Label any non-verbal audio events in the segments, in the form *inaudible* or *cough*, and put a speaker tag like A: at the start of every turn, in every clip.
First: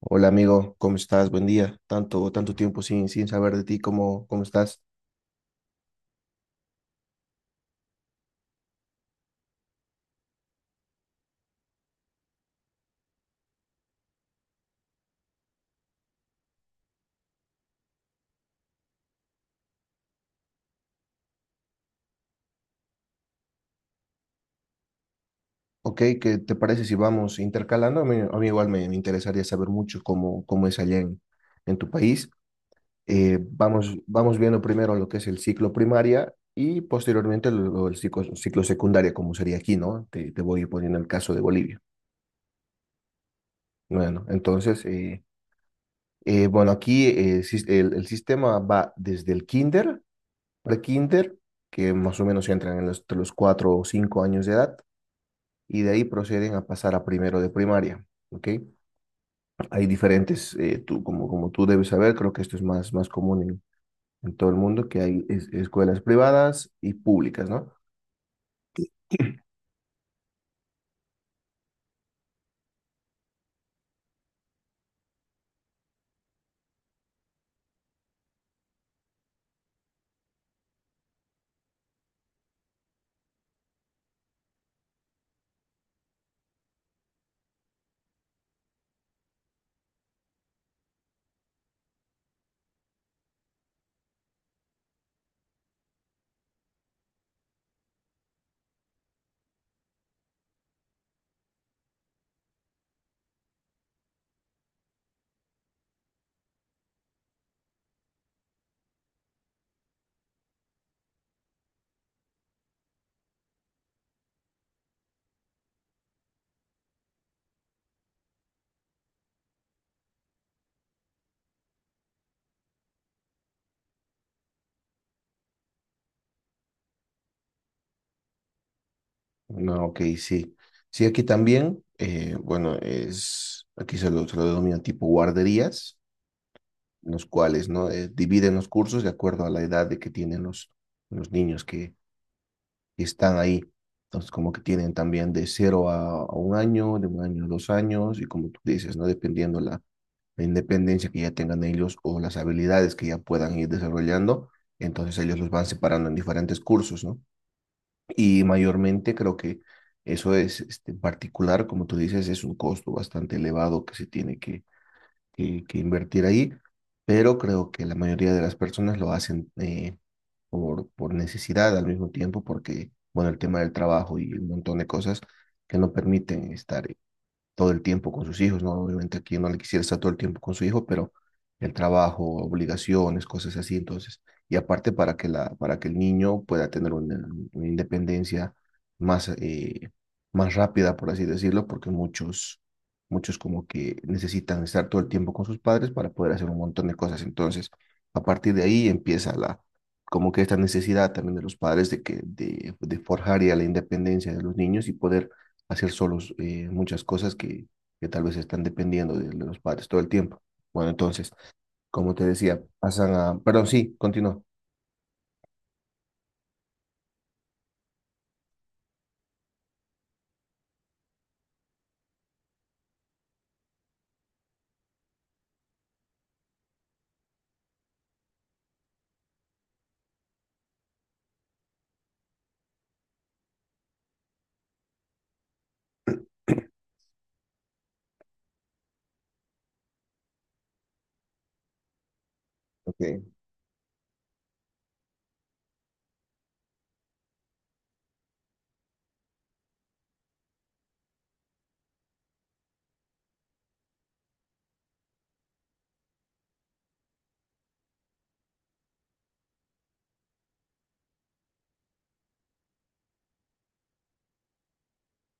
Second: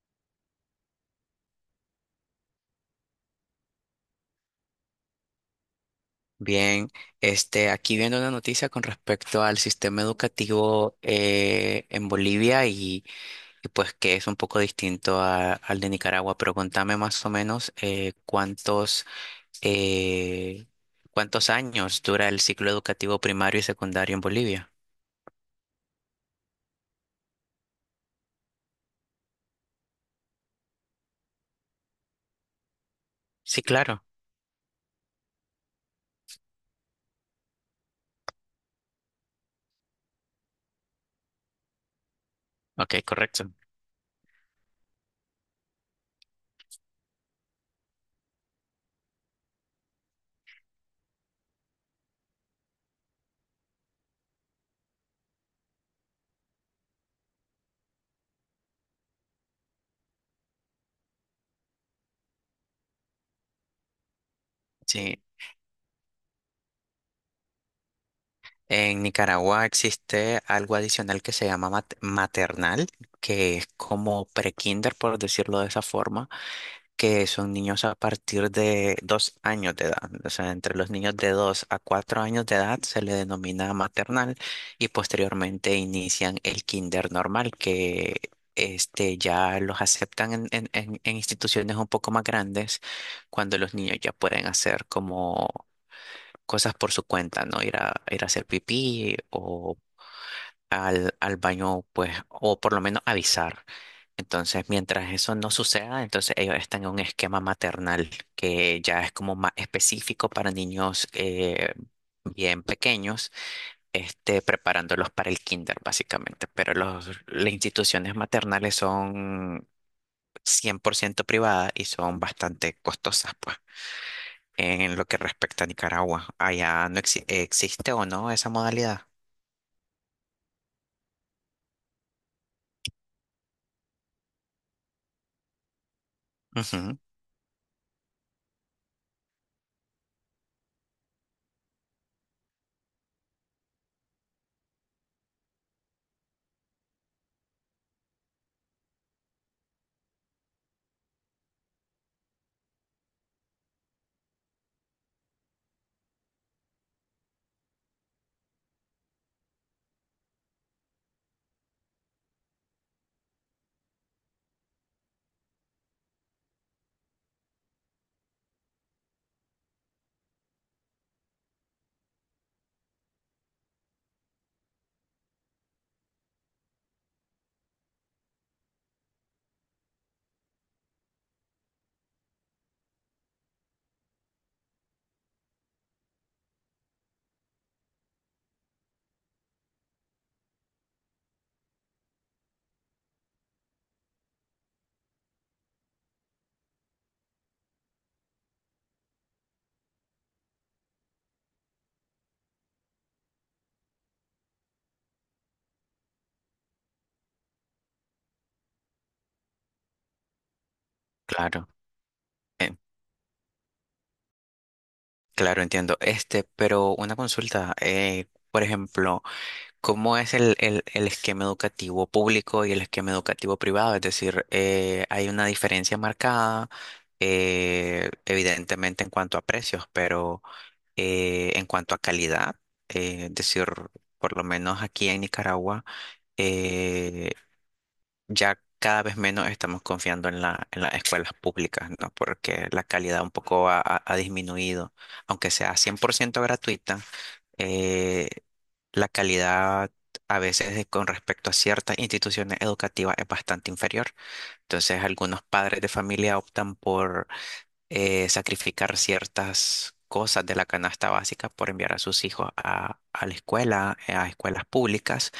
A: Hola amigo, ¿cómo estás? Buen día. Tanto tiempo sin saber de ti, ¿cómo estás?
B: Bien, aquí viendo una noticia con respecto al sistema educativo en Bolivia y pues que es un poco distinto al de Nicaragua, pero contame más o menos eh, cuántos años dura el ciclo educativo primario y secundario en Bolivia.
A: Ok, ¿qué te parece si vamos intercalando? A mí igual me interesaría saber mucho cómo es allá en tu país. Eh,
B: Sí,
A: vamos,
B: claro.
A: vamos viendo primero lo que es el ciclo primaria y posteriormente el ciclo secundaria, como sería aquí, ¿no? Te voy poniendo el caso de Bolivia.
B: Ok, correcto.
A: Bueno, entonces, bueno, aquí el sistema va desde el kinder de kinder, que más o menos entran en los, entre los 4 o 5 años de edad, y de ahí proceden a pasar a primero de primaria. ¿Ok? Hay diferentes, tú, como tú debes saber, creo que esto es más común en todo el mundo, que
B: Sí,
A: hay escuelas privadas y públicas, ¿no?
B: en Nicaragua existe algo adicional que se llama maternal, que es como pre-kinder, por decirlo de esa forma que son niños a partir de 2 años de edad. O sea, entre los niños de 2 a 4 años de edad se le denomina maternal y posteriormente inician el kinder normal, que ya los aceptan en instituciones un poco más grandes cuando los niños ya pueden hacer como cosas por su cuenta, ¿no? Ir a hacer pipí o... Al baño, pues, o por lo menos avisar. Entonces, mientras eso no suceda, entonces ellos están en un esquema maternal que ya es como más específico para niños bien pequeños, preparándolos para el kinder, básicamente. Pero las instituciones maternales son 100% privadas y son bastante costosas, pues, en lo que respecta a Nicaragua. Allá no existe o no esa modalidad.
A: No, ok, sí. Sí, aquí también, bueno, es, aquí se lo denomina tipo guarderías,
B: Ujú,
A: en los cuales, ¿no? Dividen los cursos de acuerdo a la edad de que tienen los niños que, y están ahí. Entonces, como que tienen también de cero a un año, de un año a dos años, y como tú dices, ¿no? Dependiendo la independencia que ya tengan ellos o las habilidades que ya puedan ir desarrollando, entonces ellos los van separando en diferentes cursos, ¿no? Y mayormente creo que eso es, este, en particular, como tú dices, es un costo bastante elevado que se tiene que invertir ahí, pero creo que la mayoría de las personas lo hacen por necesidad al mismo tiempo, porque, bueno, el tema del trabajo y un montón de cosas que no permiten estar todo el tiempo con sus hijos, ¿no? Obviamente aquí no le quisiera estar todo el tiempo con su hijo, pero el trabajo, obligaciones, cosas así, entonces, y aparte para que el niño pueda tener una independencia más, más rápida, por así decirlo, porque muchos como que necesitan estar todo el tiempo con sus padres para poder hacer un montón de cosas, entonces, a partir de ahí empieza la, como que esta necesidad también de los padres de de forjar ya la independencia de los niños y poder hacer solos muchas cosas que tal vez están dependiendo de los padres todo el tiempo. Bueno, entonces,
B: claro,
A: como te decía,
B: eh,
A: pasan a... Perdón, sí, continúo.
B: claro, entiendo. Pero una consulta, por ejemplo, ¿cómo es el esquema educativo público y el esquema educativo privado? Es decir, hay una diferencia marcada, evidentemente en cuanto a precios, pero en cuanto a calidad, es decir, por lo menos aquí en Nicaragua,
A: *clears throat*
B: eh, ya cada vez menos estamos confiando en en las escuelas públicas, ¿no? Porque la
A: Ok.
B: calidad un poco ha disminuido, aunque sea 100% gratuita eh, la calidad a veces con respecto a ciertas instituciones educativas es bastante inferior. Entonces, algunos padres de familia optan por sacrificar ciertas cosas de la canasta básica por enviar a sus hijos a la escuela, a escuelas públicas,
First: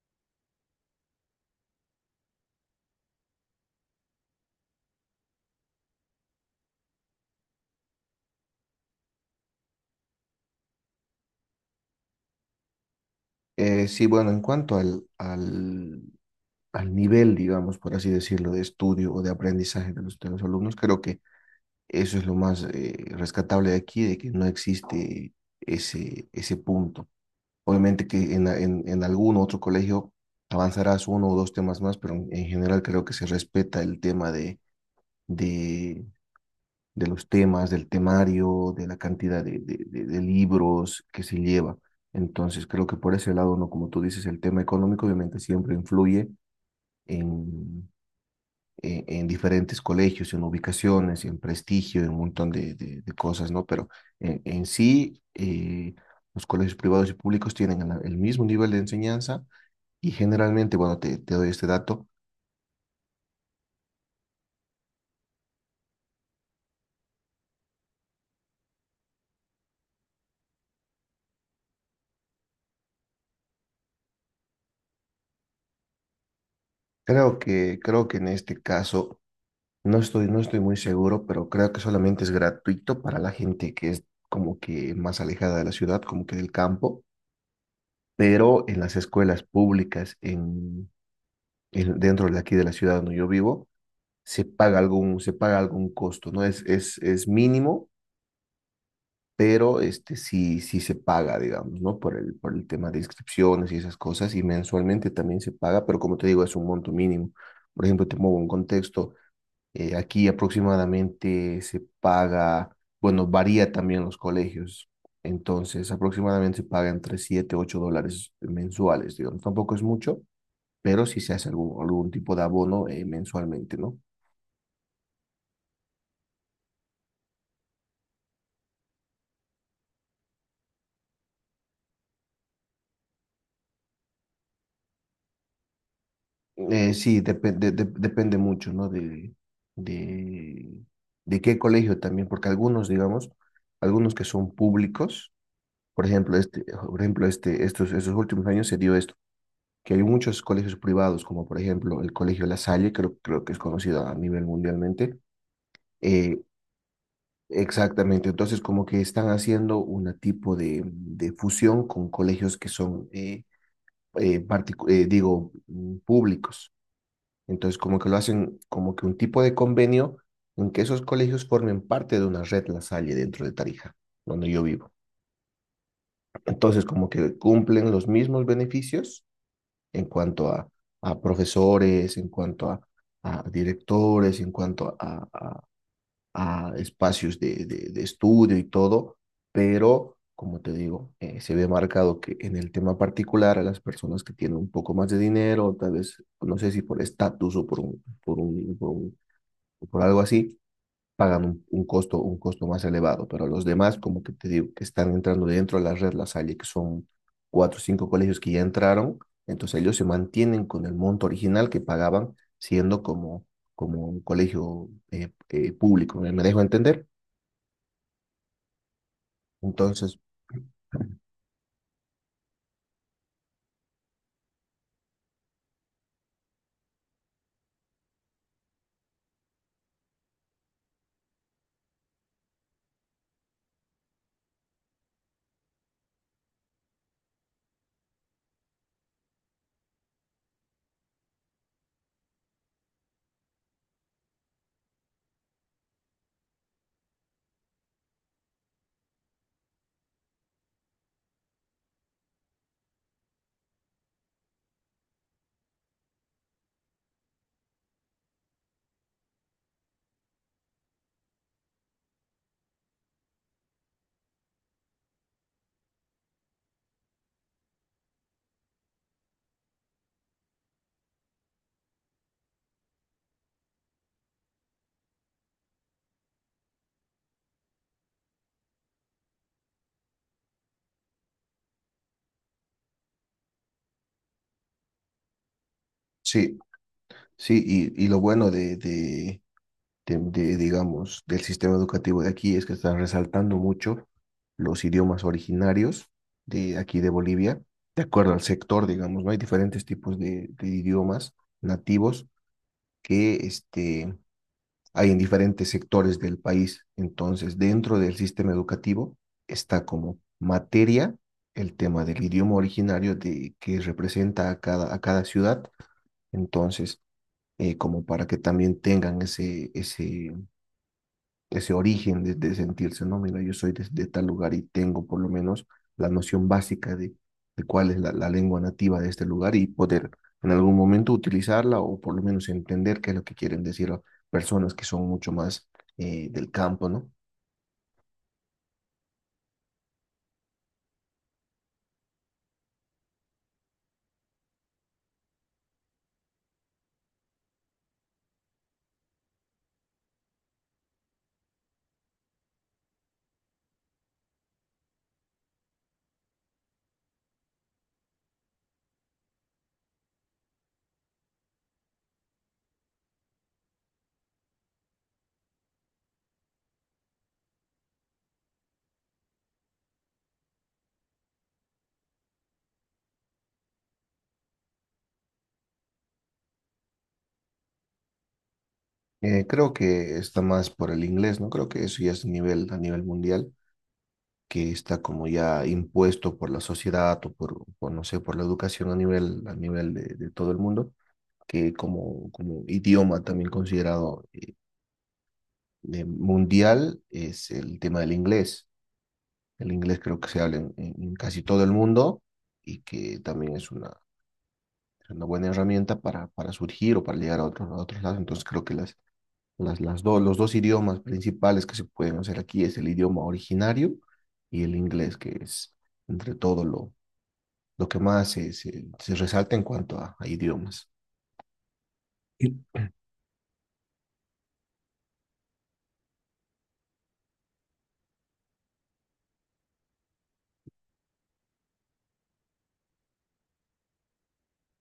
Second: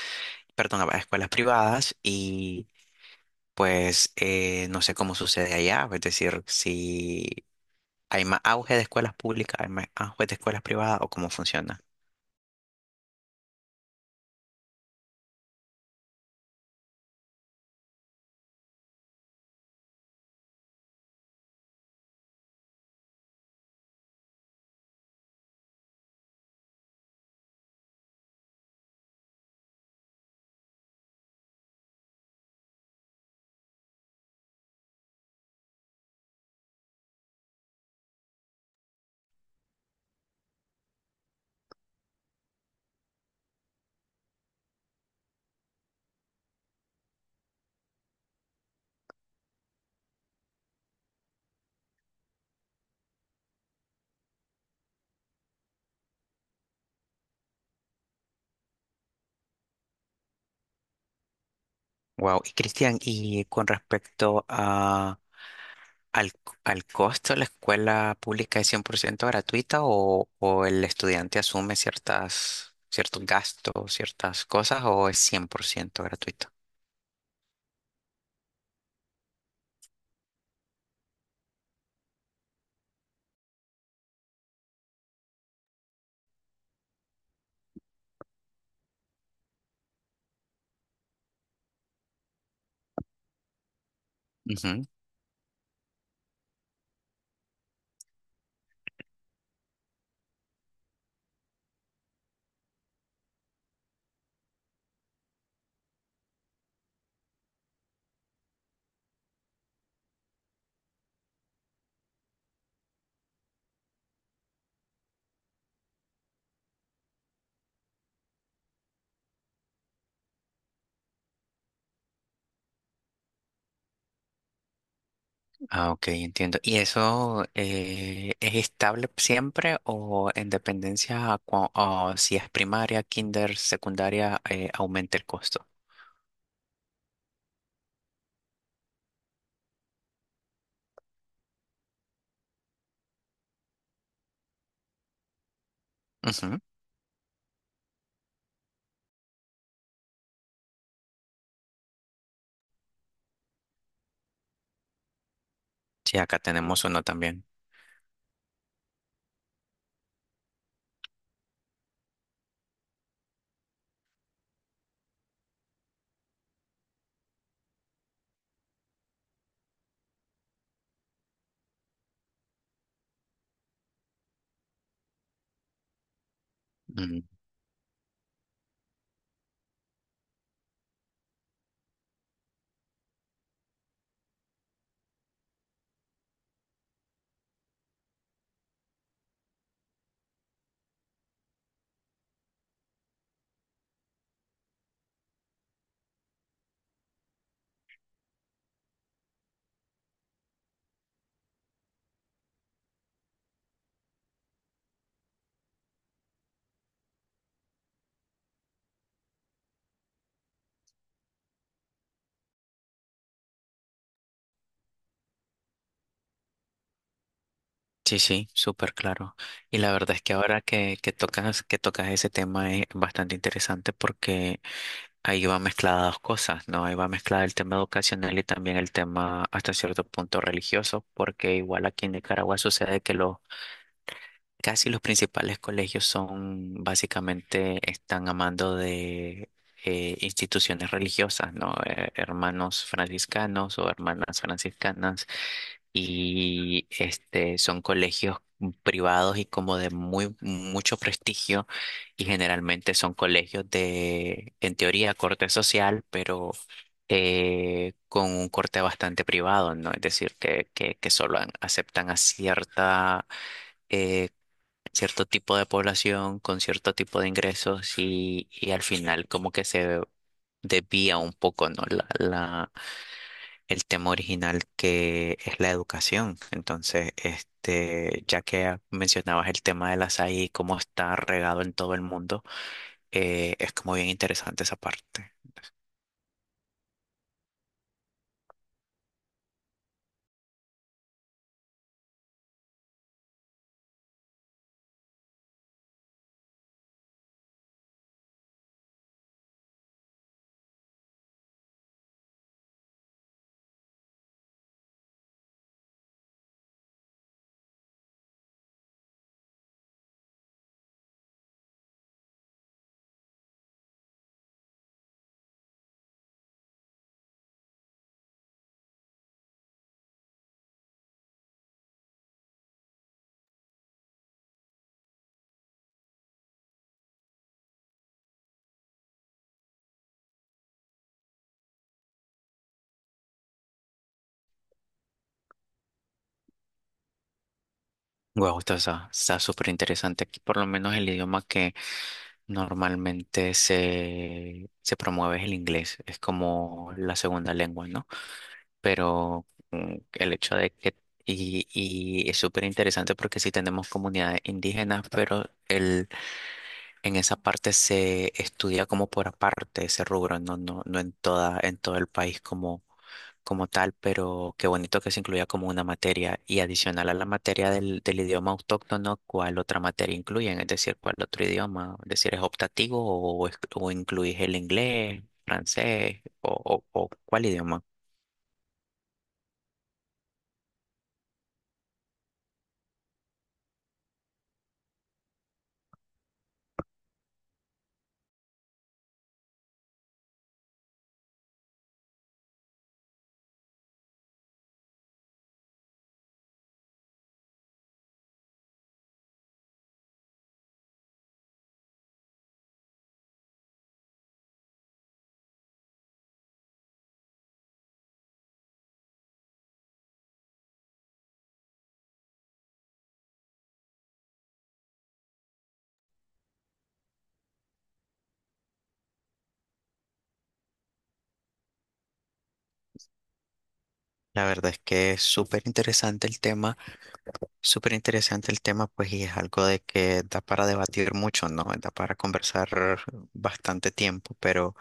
B: perdón, a escuelas privadas y pues no sé cómo sucede allá, es decir, si hay más auge de escuelas públicas, hay más auge de escuelas privadas o cómo funciona.
A: Sí, bueno, en cuanto al nivel, digamos, por así decirlo, de estudio o de aprendizaje de de los alumnos, creo que eso es lo más rescatable de aquí, de que no existe ese punto. Obviamente que en algún otro colegio avanzarás uno o dos temas más, pero en general creo que se respeta el tema de, de los temas, del temario, de la cantidad de libros que se lleva. Entonces, creo que por ese lado, ¿no? Como tú dices, el tema económico obviamente siempre influye en, en diferentes colegios, en ubicaciones, en prestigio, en un montón de cosas, ¿no? Pero en sí, los colegios privados y públicos tienen el mismo nivel de enseñanza y generalmente, bueno, te doy este dato.
B: Wow. Y Cristian, y con respecto al, al costo, ¿la escuela pública es 100% gratuita o el estudiante asume ciertos gastos, ciertas cosas o es 100% gratuito?
A: Creo que en este caso no estoy muy seguro, pero creo que solamente es gratuito para la gente que es como que más alejada de la ciudad, como que del campo, pero en las escuelas públicas dentro de aquí de la ciudad donde yo vivo,
B: Ujú.
A: se paga algún costo, ¿no? Es mínimo, pero este sí, sí se paga, digamos, ¿no? Por el tema de inscripciones y esas cosas, y mensualmente también se paga, pero como te digo, es un monto mínimo. Por ejemplo, te muevo un contexto. Aquí aproximadamente se paga, bueno, varía también los colegios. Entonces, aproximadamente se paga entre 7 y 8 dólares mensuales, digamos. Tampoco es mucho, pero sí se hace algún, algún tipo de abono mensualmente, ¿no?
B: Ah, ok, entiendo. ¿Y eso es estable siempre o en dependencia a o si es primaria, kinder, secundaria, aumenta el costo?
A: Depende mucho, ¿no? De, de qué colegio también, porque algunos, digamos, algunos que son públicos, por ejemplo,
B: Ujú.
A: este, estos últimos años se dio esto, que hay muchos colegios privados, como por ejemplo el Colegio La Salle, creo que es conocido a nivel mundialmente.
B: Sí, acá
A: eh,
B: tenemos uno también.
A: exactamente, entonces como que están haciendo una tipo de fusión con colegios que son, públicos. Entonces como que lo hacen como que un tipo de convenio en que esos colegios formen parte de una red La Salle dentro de Tarija, donde yo vivo. Entonces como que cumplen los mismos beneficios en cuanto a, a profesores, a directores, en cuanto a espacios estudio y todo, pero como te digo, se ve marcado que en el tema particular a las personas que tienen un poco más de dinero, tal vez, no sé si por estatus o por algo así, pagan un costo más elevado, pero los demás, como que te digo, que están entrando dentro de la red La Salle, que son cuatro o cinco colegios que ya entraron, entonces ellos se mantienen con el monto original que pagaban siendo como, como un colegio público, me dejo entender?
B: Sí, sí, súper claro. Y la verdad
A: Entonces,
B: es que ahora que tocas ese tema es bastante interesante porque ahí va mezclada dos cosas, ¿no? Ahí va mezclada el tema educacional y también el tema hasta cierto punto religioso, porque igual aquí en Nicaragua sucede que los casi los principales colegios son básicamente están amando de instituciones religiosas, ¿no? Hermanos franciscanos o hermanas franciscanas y son colegios privados y como de muy mucho prestigio y generalmente son colegios de en teoría corte social pero con un corte bastante privado no es decir que solo aceptan a cierta eh, cierto tipo de población con cierto tipo de ingresos y al final como que se desvía un poco no el tema original que es la educación. Entonces, ya que mencionabas el tema de las AI y cómo está regado en todo el mundo, es como bien interesante esa parte.
A: sí, sí, y lo bueno digamos, del sistema educativo de aquí es que están resaltando mucho los idiomas originarios de aquí de Bolivia, de acuerdo al sector, digamos, ¿no? Hay diferentes tipos de idiomas nativos que este, hay en diferentes sectores del país. Entonces, dentro del sistema educativo está como materia el tema del idioma originario de, que representa a a cada ciudad. Entonces, como para que también tengan ese origen de sentirse, no, mira, yo soy tal lugar y tengo por lo menos la noción básica de cuál es lengua nativa de este lugar y poder en algún momento utilizarla o por lo menos entender qué es lo que quieren decir a personas que son mucho más del campo, ¿no?
B: Wow, esto está súper interesante. Aquí por lo menos el idioma que normalmente se promueve es el inglés. Es como la segunda lengua, ¿no? Pero el hecho de que... Y es súper interesante porque sí tenemos comunidades indígenas, pero en esa parte se estudia como por aparte ese rubro, no, no, no en en todo el país como tal, pero qué bonito que se incluya como una materia y adicional a la materia del idioma autóctono, ¿cuál otra materia incluyen? Es decir, ¿cuál otro idioma? Es decir, ¿es optativo o, o incluís el inglés, francés o cuál idioma?
A: Creo que está más por el inglés, ¿no? Creo que eso ya es a nivel mundial, que está como ya impuesto por la sociedad o por no sé, por la educación a nivel de todo el mundo que como idioma también considerado mundial es el tema del inglés. El inglés creo que se habla en casi todo el mundo y que también es una buena herramienta para surgir o para llegar a a otros lados. Entonces creo que los dos idiomas principales que se pueden hacer aquí es el idioma originario y el inglés, que es entre todo lo que más se resalta en cuanto a idiomas.
B: La verdad es que es súper interesante el tema. Súper interesante el tema, pues, y es algo de que da para debatir mucho, ¿no? Da para conversar bastante tiempo, pero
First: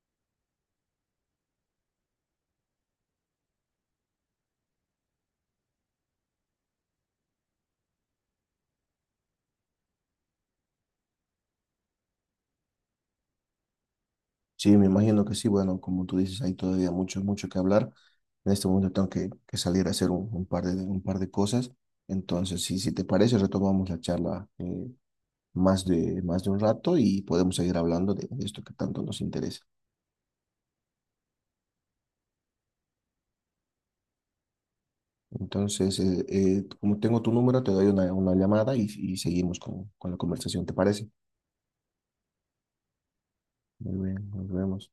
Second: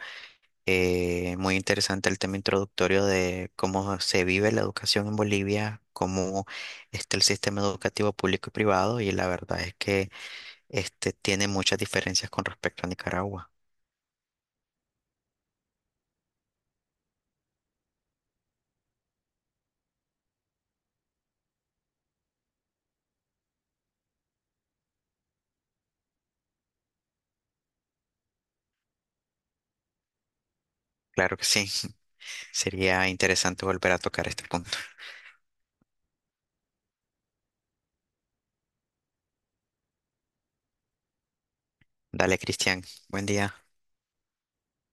B: muy interesante el tema introductorio de cómo se vive la educación en Bolivia, cómo está el sistema educativo público y privado, y la verdad es que este tiene muchas diferencias con respecto a Nicaragua.
A: Sí, me imagino que sí. Bueno, como tú dices, hay todavía mucho que hablar. En este momento tengo que salir a hacer un par de cosas. Entonces, sí, si te parece, retomamos la charla más de un rato y podemos seguir hablando de esto que tanto nos interesa.
B: Claro que sí, *laughs* sería interesante volver a tocar este punto.
A: Entonces, como tengo tu número, te doy una llamada y seguimos con la conversación, ¿te parece?
B: Dale, Cristian, buen día.
A: Muy bien, nos vemos.